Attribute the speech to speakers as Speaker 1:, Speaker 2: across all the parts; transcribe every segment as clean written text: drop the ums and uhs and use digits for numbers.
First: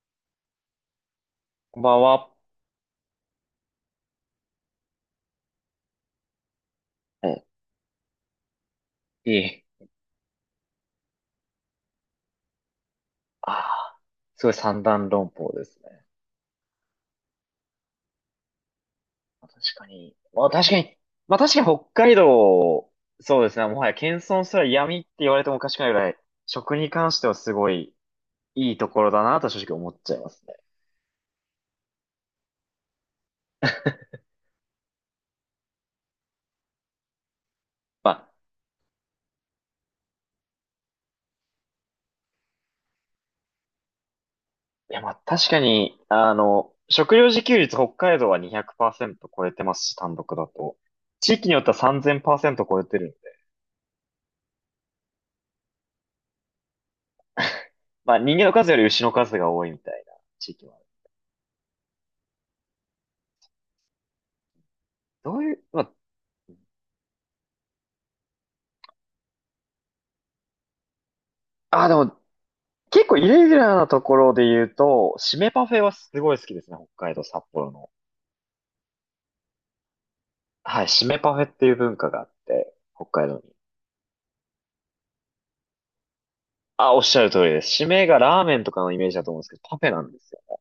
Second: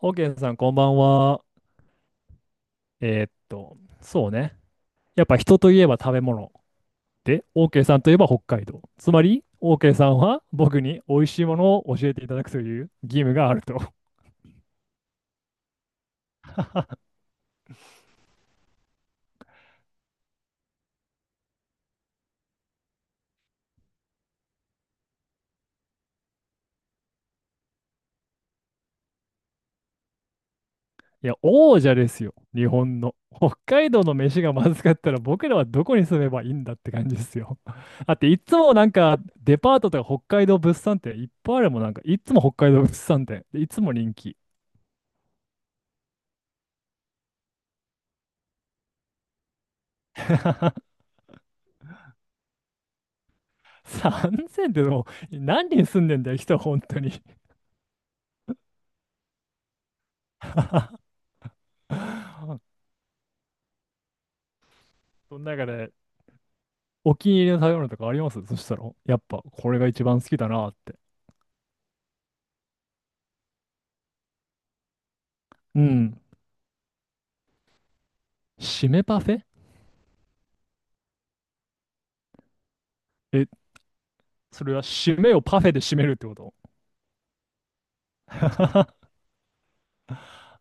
Speaker 1: オーケーさん、こんばんは。
Speaker 2: こんばんは。
Speaker 1: そうね。やっぱ人といえば食べ物。
Speaker 2: い
Speaker 1: で、オーケーさんといえば北海道。つまり、
Speaker 2: い
Speaker 1: オーケーさんは僕に美味しいものを教えていただくという義務が
Speaker 2: あ
Speaker 1: あると。
Speaker 2: あ、すごい三段論法ですね。確かに。まあ確かに。まあ確かに北海道、そうですね。もはや謙遜すら闇って言われてもおかしくないぐらい、食に関してはすごいいいところだなと正直思っちゃいますね。
Speaker 1: いや、王者ですよ。日本の。北海道の飯がまずかったら僕らはどこに住めばいいんだって感じですよ。
Speaker 2: ま
Speaker 1: だって
Speaker 2: あ、
Speaker 1: いつもなんかデパートとか北海道物産展いっぱいあるもん。なんかいつも北海道物産展。でいつも人気。
Speaker 2: いやまあ確かに、食料自給率北海道は200%超えてますし、単独だと。地域によっては3000%超えてるんで。
Speaker 1: 3000ってでも何人住んでんだよ、人本当に。
Speaker 2: まあ人間の数より牛の数が多いみたいな地域もある。ど
Speaker 1: そ
Speaker 2: う
Speaker 1: の
Speaker 2: いう、
Speaker 1: 中
Speaker 2: まあ、
Speaker 1: で、お気に入りの食べ物とかありますそしたら、やっぱこれが一番好きだなって。
Speaker 2: でも、結構イレギュラーなところで言うと、締めパフェ
Speaker 1: う
Speaker 2: はす
Speaker 1: ん。
Speaker 2: ごい好きですね。北海道札幌の。
Speaker 1: 締めパフェ。
Speaker 2: はい、締めパフェっていう文化があって、北海道に。
Speaker 1: え、それは締めをパフェで締めるってこと？
Speaker 2: あ、おっしゃる通りです。締めがラーメンとかのイメー ジだと思うんですけど、パフェなんですよ。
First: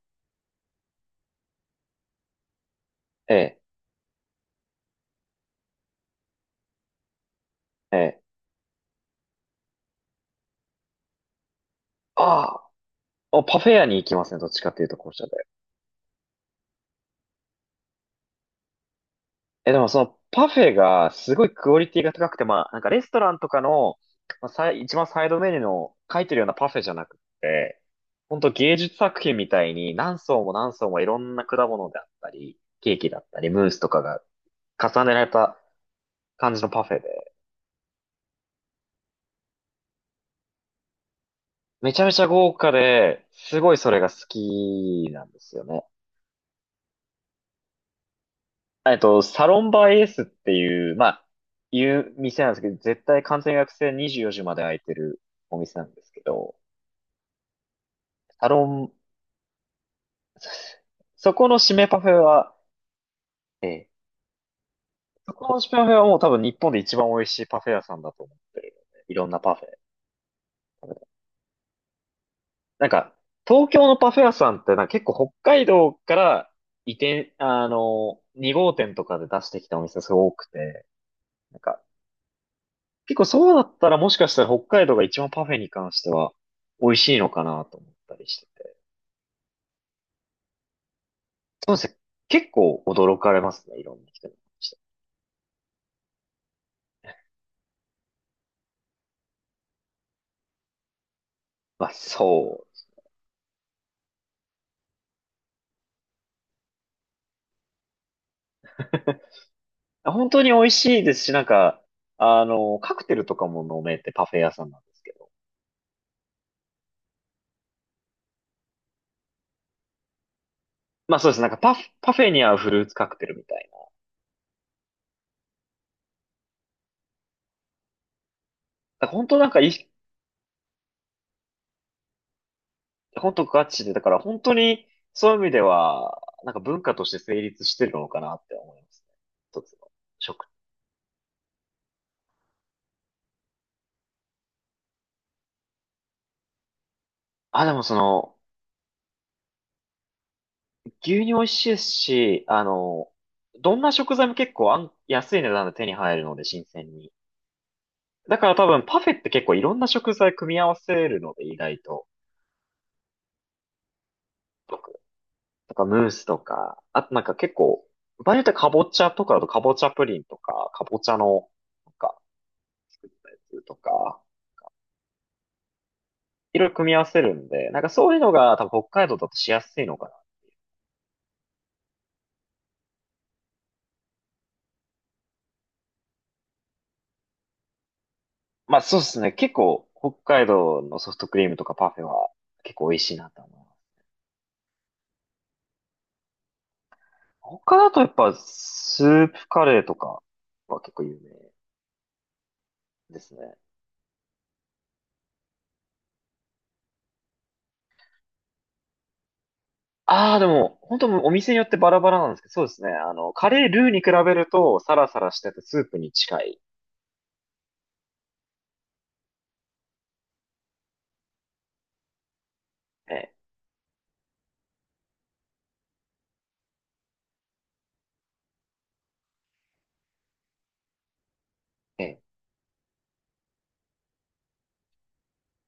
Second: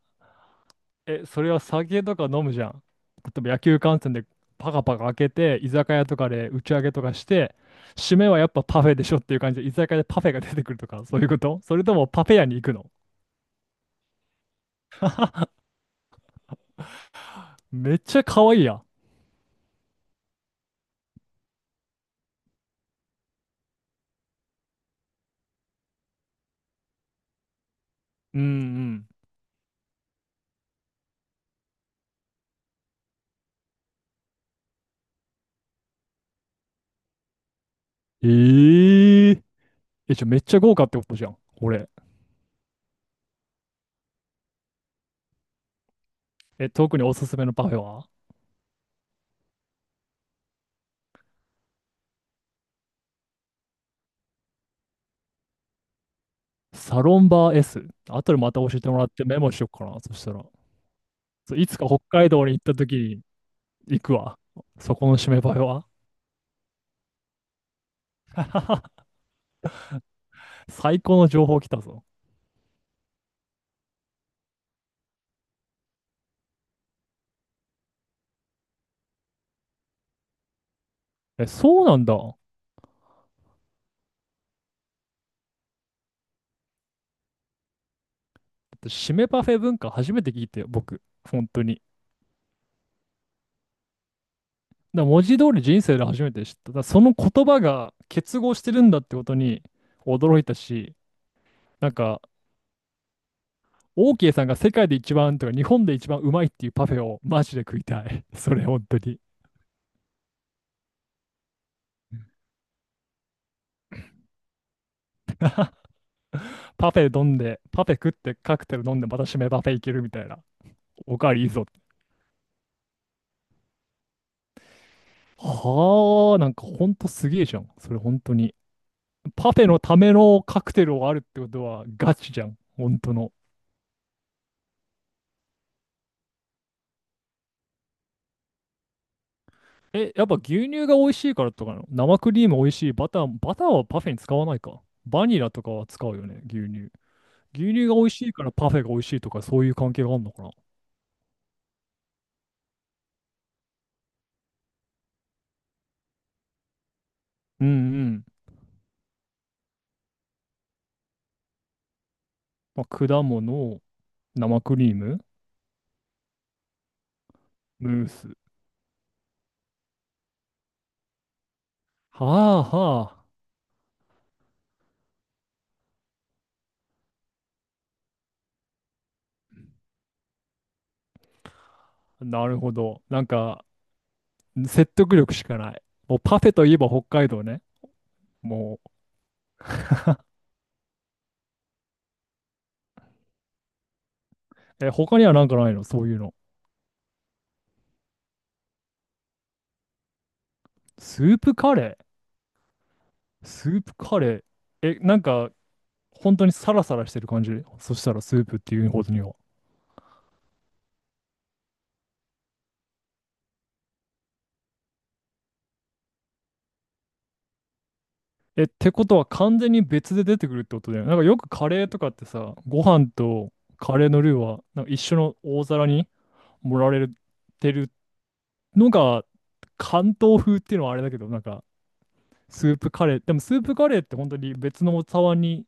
Speaker 1: え、それは酒とか飲むじゃん。例
Speaker 2: え
Speaker 1: えば野
Speaker 2: え、
Speaker 1: 球観戦でパカパカ開けて、居酒屋とかで打ち上げとかして、
Speaker 2: え
Speaker 1: 締
Speaker 2: え。
Speaker 1: めはやっぱパフェでしょっていう感じで、居酒屋でパフェが出てくるとか、そういうことそれともパフェ
Speaker 2: あ
Speaker 1: 屋に行
Speaker 2: あ、
Speaker 1: くの？
Speaker 2: おパフェ屋に行きますね。どっちかっていうと、こうした
Speaker 1: めっちゃ可愛いやん。
Speaker 2: え、でもそのパフェがすごいクオリティが高くて、まあ、なんかレストランとかの、まあ、一番サイドメニューの書いてるようなパフェじゃなくて、ほ
Speaker 1: う
Speaker 2: ん
Speaker 1: んう
Speaker 2: と芸術
Speaker 1: ん。
Speaker 2: 作品みたいに何層も何層もいろんな果物であったり、ケーキだったり、ムースとかが重ねられた感じのパフェで、
Speaker 1: ええー。え、じゃあめっちゃ豪華ってことじゃん。これ。
Speaker 2: めちゃめちゃ豪華で、すごいそれが好きなんですよね。
Speaker 1: え、特におすすめのパフェは？
Speaker 2: サロンバイエースっていう、店なんですけど、絶対完全予約制24時まで開いてるお店なんですけど、
Speaker 1: サロンバー S。後で
Speaker 2: サ
Speaker 1: また
Speaker 2: ロ
Speaker 1: 教えて
Speaker 2: ン
Speaker 1: もらってメモしよっかな。そしたら。
Speaker 2: そこ
Speaker 1: そ
Speaker 2: の
Speaker 1: うい
Speaker 2: 締
Speaker 1: つか
Speaker 2: めパ
Speaker 1: 北
Speaker 2: フェ
Speaker 1: 海道に
Speaker 2: は、
Speaker 1: 行った時
Speaker 2: ええ、
Speaker 1: に行くわ。そこの締
Speaker 2: そ
Speaker 1: めパ
Speaker 2: こ
Speaker 1: フ
Speaker 2: の
Speaker 1: ェ
Speaker 2: 締めパ
Speaker 1: は。
Speaker 2: フェはもう多分日本で一番美味しいパフェ屋さんだと思ってるので いろんなパフェ。
Speaker 1: 最高の情報来たぞ。
Speaker 2: なんか、東京のパフェ屋さんってなんか結構北海道から移転、2号店とかで出してきたお店すごく多くて、
Speaker 1: え、
Speaker 2: なんか、
Speaker 1: そうなんだ。だ
Speaker 2: 結構そうだったらもしかしたら北海道が一番パフェに関しては美味しいのかなと思ったりしてて。
Speaker 1: って締めパフェ文化初めて聞いたよ、僕。本当
Speaker 2: そうで
Speaker 1: に。
Speaker 2: すね。結構驚かれますね、いろんな人に。
Speaker 1: だから文字通り人生で初めて知った。だからその言葉が結合してるんだってことに驚いたし、
Speaker 2: ま
Speaker 1: なん
Speaker 2: あ、
Speaker 1: か、
Speaker 2: そう
Speaker 1: オーケーさんが世界で一番とか日本で一番うまいっていうパフェをマジで食いたい。それ本当に。
Speaker 2: 本当に美味しいですし、なんか、カクテルとかも飲めてパフェ屋さんなんですけど。
Speaker 1: パフェ飲んで、パフェ食ってカクテル飲んでまた締めパフェいけるみたいな。
Speaker 2: ま
Speaker 1: お
Speaker 2: あそ
Speaker 1: か
Speaker 2: う
Speaker 1: わ
Speaker 2: です。
Speaker 1: りい
Speaker 2: なん
Speaker 1: い
Speaker 2: か
Speaker 1: ぞ。
Speaker 2: パフェに合うフルーツカクテルみたいな。だ
Speaker 1: はあ、なんかほんとすげえじゃん。それ本当に。
Speaker 2: から本当なん
Speaker 1: パ
Speaker 2: か
Speaker 1: フ
Speaker 2: い
Speaker 1: ェの
Speaker 2: い、
Speaker 1: ためのカクテルをあるってことはガチじゃん。本当の。
Speaker 2: 本当ガチで、だから本当にそういう意味では、なんか文化として成立してるのかなって思いますね。一つの
Speaker 1: え、やっぱ
Speaker 2: 食。
Speaker 1: 牛乳が美味しいからとかなの？生クリーム美味しい。バター、バターはパフェに使わないか。バニラとかは使うよね、牛乳。
Speaker 2: あ、
Speaker 1: 牛
Speaker 2: でも
Speaker 1: 乳が
Speaker 2: そ
Speaker 1: 美味しい
Speaker 2: の、
Speaker 1: からパフェが美味しいとかそういう関係があるのかな。
Speaker 2: 牛乳美味しいですし、どんな食材も結構安い値段で手に入るので、新鮮に。
Speaker 1: うんうん。
Speaker 2: だから多分パフェって結構いろんな食材組み合わせるので、意外と。
Speaker 1: まあ、果物、生クリーム、
Speaker 2: とかムースとか、あとなんか結構、
Speaker 1: ムース。
Speaker 2: 場合によってはかぼちゃとかだとかぼちゃプリンとか、かぼちゃの、なんか
Speaker 1: はあ
Speaker 2: 作っ
Speaker 1: はあ。
Speaker 2: たやつとか、いろいろ組み合わせるんで、なんかそういうのが多分北海道だとしやすいのかな。
Speaker 1: なるほど。なんか、説得力しかない。もうパフェといえば北海道ね。
Speaker 2: ま
Speaker 1: も
Speaker 2: あそうですね。結構北海道のソフトクリームとかパフェは結構美味しいなと思います。
Speaker 1: う、え、他にはなんかないの、そういうの？
Speaker 2: 他だとやっぱスープカレーとかは結構有
Speaker 1: ス
Speaker 2: 名
Speaker 1: ープカレ
Speaker 2: です
Speaker 1: ー
Speaker 2: ね。
Speaker 1: スープカレー。え、なんか、本当にサラサラしてる感じ？そしたらスープっていうことには。
Speaker 2: ああ、でも本当お店によってバラバラなんですけど、そうですね。カレールーに比べるとサラサラしててスープに近い。
Speaker 1: え、ってことは完全に別で出てくるってことだよね。なんかよくカレーとかってさ、ご飯
Speaker 2: ええ
Speaker 1: とカレーのルーはなんか一緒の大皿に盛られてるのが関東風っていうのはあれだけど、なんか
Speaker 2: ええ
Speaker 1: スープカレー。でもスープカレーって本当に別のお茶碗に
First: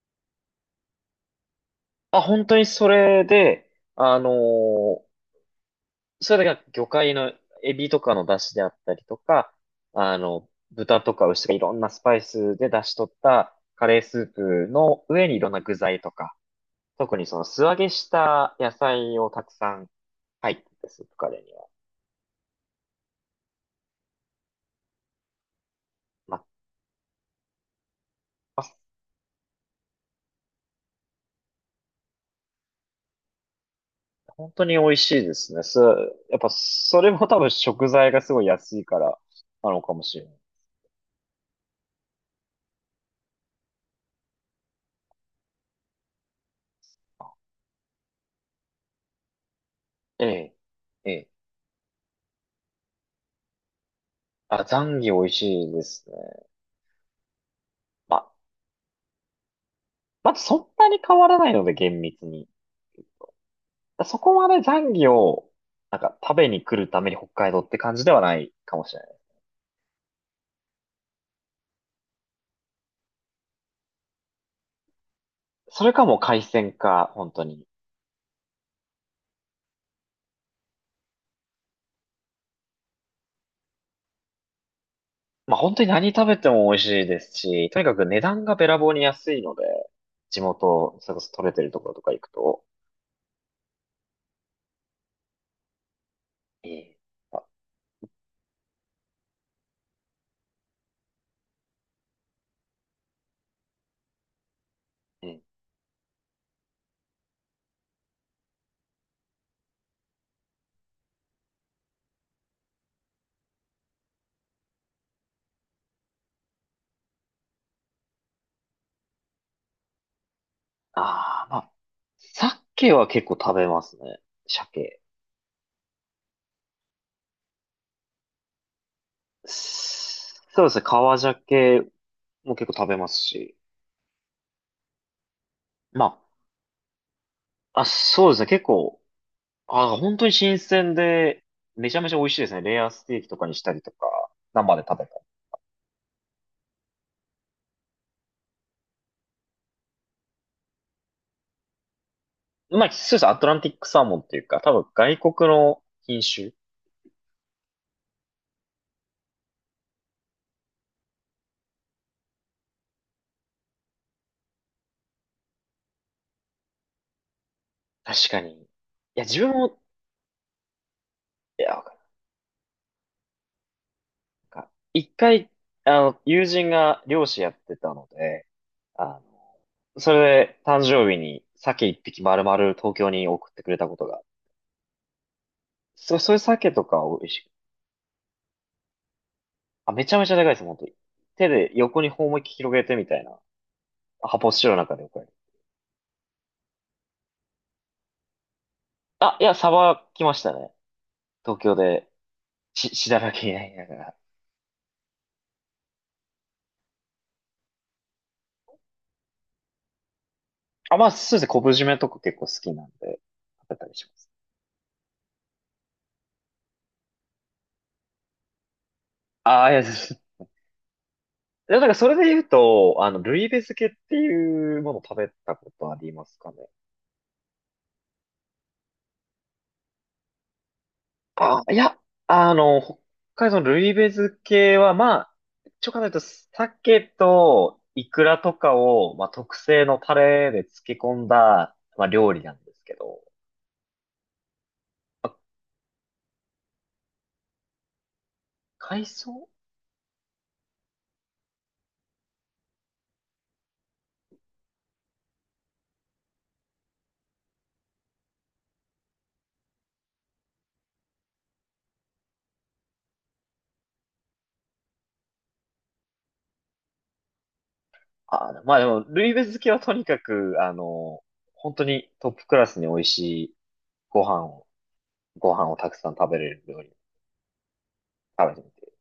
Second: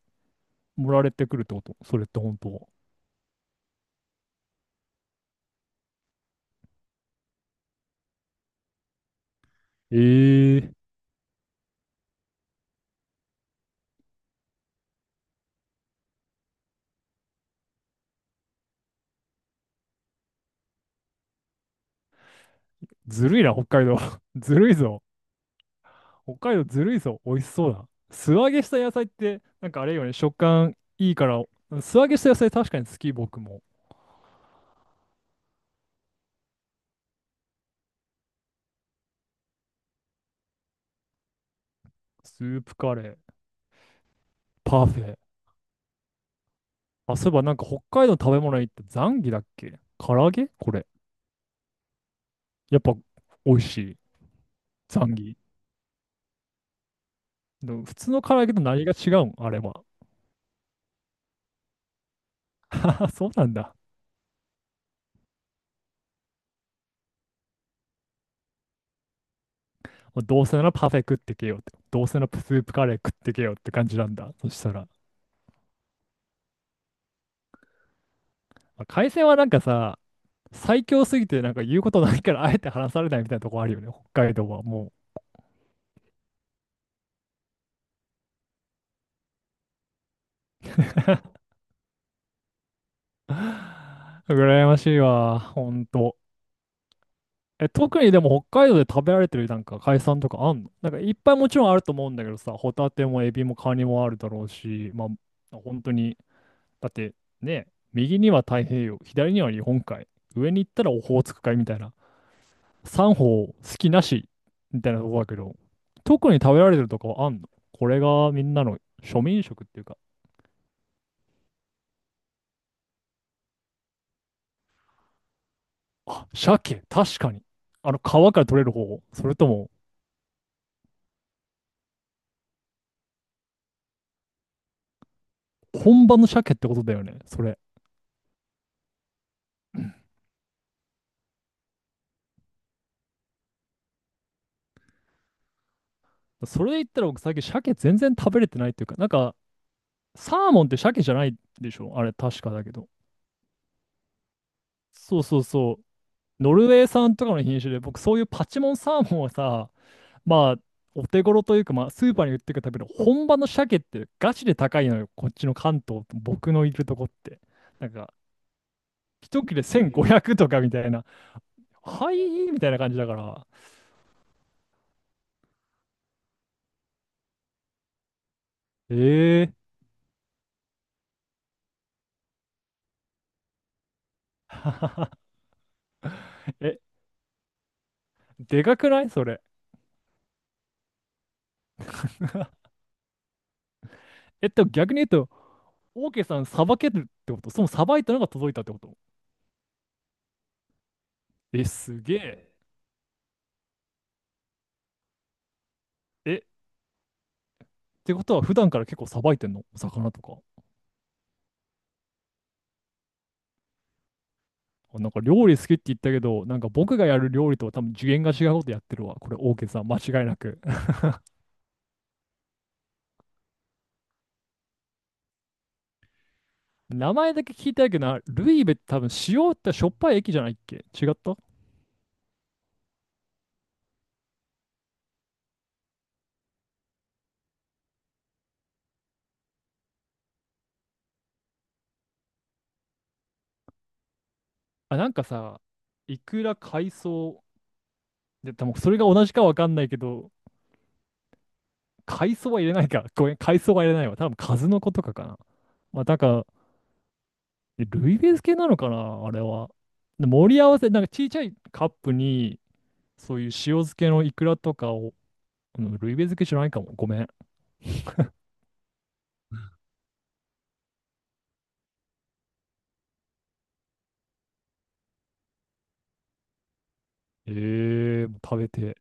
Speaker 1: 盛られてくるってことそれって
Speaker 2: あ、
Speaker 1: 本
Speaker 2: 本当に
Speaker 1: 当？
Speaker 2: それで、あのーそれだけが魚介のエビとかの出汁であったりとか、
Speaker 1: ええー、
Speaker 2: 豚とか牛とかいろんなスパイスで出し取ったカレースープの上にいろんな具材とか、特にその素揚げした野菜をたくさん入ってて、スープカレーには。
Speaker 1: ずるいな、北海道。ずるいぞ。
Speaker 2: ま
Speaker 1: 北
Speaker 2: あ、
Speaker 1: 海道ずるいぞ。美味しそうだ。素揚げ
Speaker 2: ま
Speaker 1: し
Speaker 2: あ
Speaker 1: た野菜って、なんかあれよね、食感いいから、素揚げした野菜確かに好き、僕も。
Speaker 2: 本当に美味しいですね。やっぱそれも多分食材がすごい安いからなのかもしれない。
Speaker 1: スープカレー、パフェ。あ、そういえばなんか北海道の食べ物にってザンギだっけ、唐
Speaker 2: え
Speaker 1: 揚げ
Speaker 2: え、
Speaker 1: これ。
Speaker 2: ええ。
Speaker 1: やっぱ美味しい。
Speaker 2: あ、ザン
Speaker 1: ザ
Speaker 2: ギ
Speaker 1: ン
Speaker 2: 美味
Speaker 1: ギ。
Speaker 2: しいですね。
Speaker 1: でも普通
Speaker 2: ま
Speaker 1: の
Speaker 2: あ
Speaker 1: 唐揚げと何が違うんあれは？
Speaker 2: まあ、そんなに変わらないので、厳密に。
Speaker 1: あ、そうなんだ。
Speaker 2: そこまで残魚を、なんか食べに来るために北海道って感じではないかもしれない。
Speaker 1: もうどうせならパフェ食ってけよって。どうせならスープカレー食ってけよって感じなんだ。そしたら。
Speaker 2: それかもう海鮮か、本当に。
Speaker 1: まあ、海鮮はなんかさ、最強すぎてなんか言うことないからあえて話されないみたいなとこあるよね。北海道はも
Speaker 2: まあ本当に何食べても美味しいですし、とにかく値段がべらぼうに安いので、地元、それこそ取れてるところとか行くと、
Speaker 1: う。羨ましいわ。ほんと。
Speaker 2: いい。あ、
Speaker 1: え、特にでも北海道で食べられてるなんか海鮮とかあんの？なんかいっぱいもちろんあると思うんだけどさ、ホタテもエビもカニもあるだろうし、まあ
Speaker 2: うん。
Speaker 1: 本当に、だってね、右には太平洋、左には日本海、上に行ったらオホーツク海みたいな。三方好きなしみたいなとこだけど、特に食べられてるとかはあんの？これがみんなの庶民食っていうか、
Speaker 2: まあ、鮭は結構食べますね。鮭。
Speaker 1: あ、鮭、確かに。あの、皮から取れる方、それとも、
Speaker 2: そうですね、川鮭も結構食べますし。
Speaker 1: 本
Speaker 2: ま
Speaker 1: 場の鮭ってことだよね、それ。
Speaker 2: あ、あ、そうですね、結構、あ、本当に新鮮で、めちゃめちゃ美味しいですね。レアステーキとかにしたりとか、生で食べた
Speaker 1: それで言ったら僕最近鮭全然食べれてないっていうか、なんか、サーモンって鮭じゃないでしょあれ、確かだけ
Speaker 2: り。ま
Speaker 1: ど。
Speaker 2: あ、そうです。アトランティックサーモンっていうか、多分外
Speaker 1: そう
Speaker 2: 国
Speaker 1: そうそ
Speaker 2: の品
Speaker 1: う。
Speaker 2: 種。
Speaker 1: ノルウェー産とかの品種で、僕そういうパチモンサーモンはさ、まあ、お手頃というか、まあ、スーパーに売ってるための本場の鮭ってガチで高いのよ、こっちの関東、僕のいるとこって。なんか、
Speaker 2: 確かに。いや、自
Speaker 1: 一
Speaker 2: 分
Speaker 1: 切れ
Speaker 2: も、
Speaker 1: 1500とかみたいな、
Speaker 2: いや、わかる
Speaker 1: はいみたいな感じだから。
Speaker 2: なんか一回、友人が漁師やってたので、あの、
Speaker 1: え
Speaker 2: それで誕生日に鮭一匹丸々東京に送ってくれたことが。そう、そういう鮭
Speaker 1: え
Speaker 2: とか美味しい。
Speaker 1: え、でかくないそれ？
Speaker 2: あ、めちゃめちゃでかいです、本当に。手で横に頬思いっきり広げてみたいな。発泡スチロールの
Speaker 1: 逆
Speaker 2: 中
Speaker 1: に言
Speaker 2: で
Speaker 1: うと、オーケーさん、さばけるってこと？そのさばいたのが届いたってこと？
Speaker 2: あ、いや、サバ来ましたね。東
Speaker 1: え、
Speaker 2: 京
Speaker 1: す
Speaker 2: で、
Speaker 1: げえ。
Speaker 2: しだらけになりながら。
Speaker 1: え、ってことは、普段から結構さばいてんのお魚とか？
Speaker 2: あ、まあ、そうですね。昆布締めとか結構好きなんで、食べたりします。
Speaker 1: あなんか料理好きって言ったけど、なんか僕がやる料理とは多分次元が違うことやってるわ。これ、オー
Speaker 2: あ
Speaker 1: ケー
Speaker 2: あ、い
Speaker 1: さ
Speaker 2: や、
Speaker 1: ん、間
Speaker 2: そう
Speaker 1: 違いなく。
Speaker 2: でもなそれで言うと、ルイベ漬けっていうものを食べたことありますかね。
Speaker 1: 名前だけ聞いたけどな、ルイベって多分塩ってしょっぱい駅じゃないっけ？違った？
Speaker 2: あ、いや、北海道のルイベ漬けは、まあ、ちょ応考えると、鮭とイクラとかを、まあ、特製のタレで漬け込んだ、まあ、料理なんですけど、
Speaker 1: あ、なんか
Speaker 2: まあ
Speaker 1: さ、いくら海藻、で、多分それ
Speaker 2: 海
Speaker 1: が同じか
Speaker 2: 藻
Speaker 1: わかんないけど、海藻は入れないか。ごめん、海藻は入れないわ。多分数の子とかかな。まあ、なんか、ルイベース系なのかな、あれは。で盛り合わせ、なんかちいちゃいカップに、そういう塩漬けのイクラとかを、うん、ルイベ漬けじゃないかも。ごめん。
Speaker 2: あ、まあでも、ルイベ漬けはとにかく、本当にトップクラスに美味しいご飯を、たくさん食べれる料理、
Speaker 1: ええ、もう
Speaker 2: 食べ
Speaker 1: 食
Speaker 2: て
Speaker 1: べ
Speaker 2: みて。
Speaker 1: て、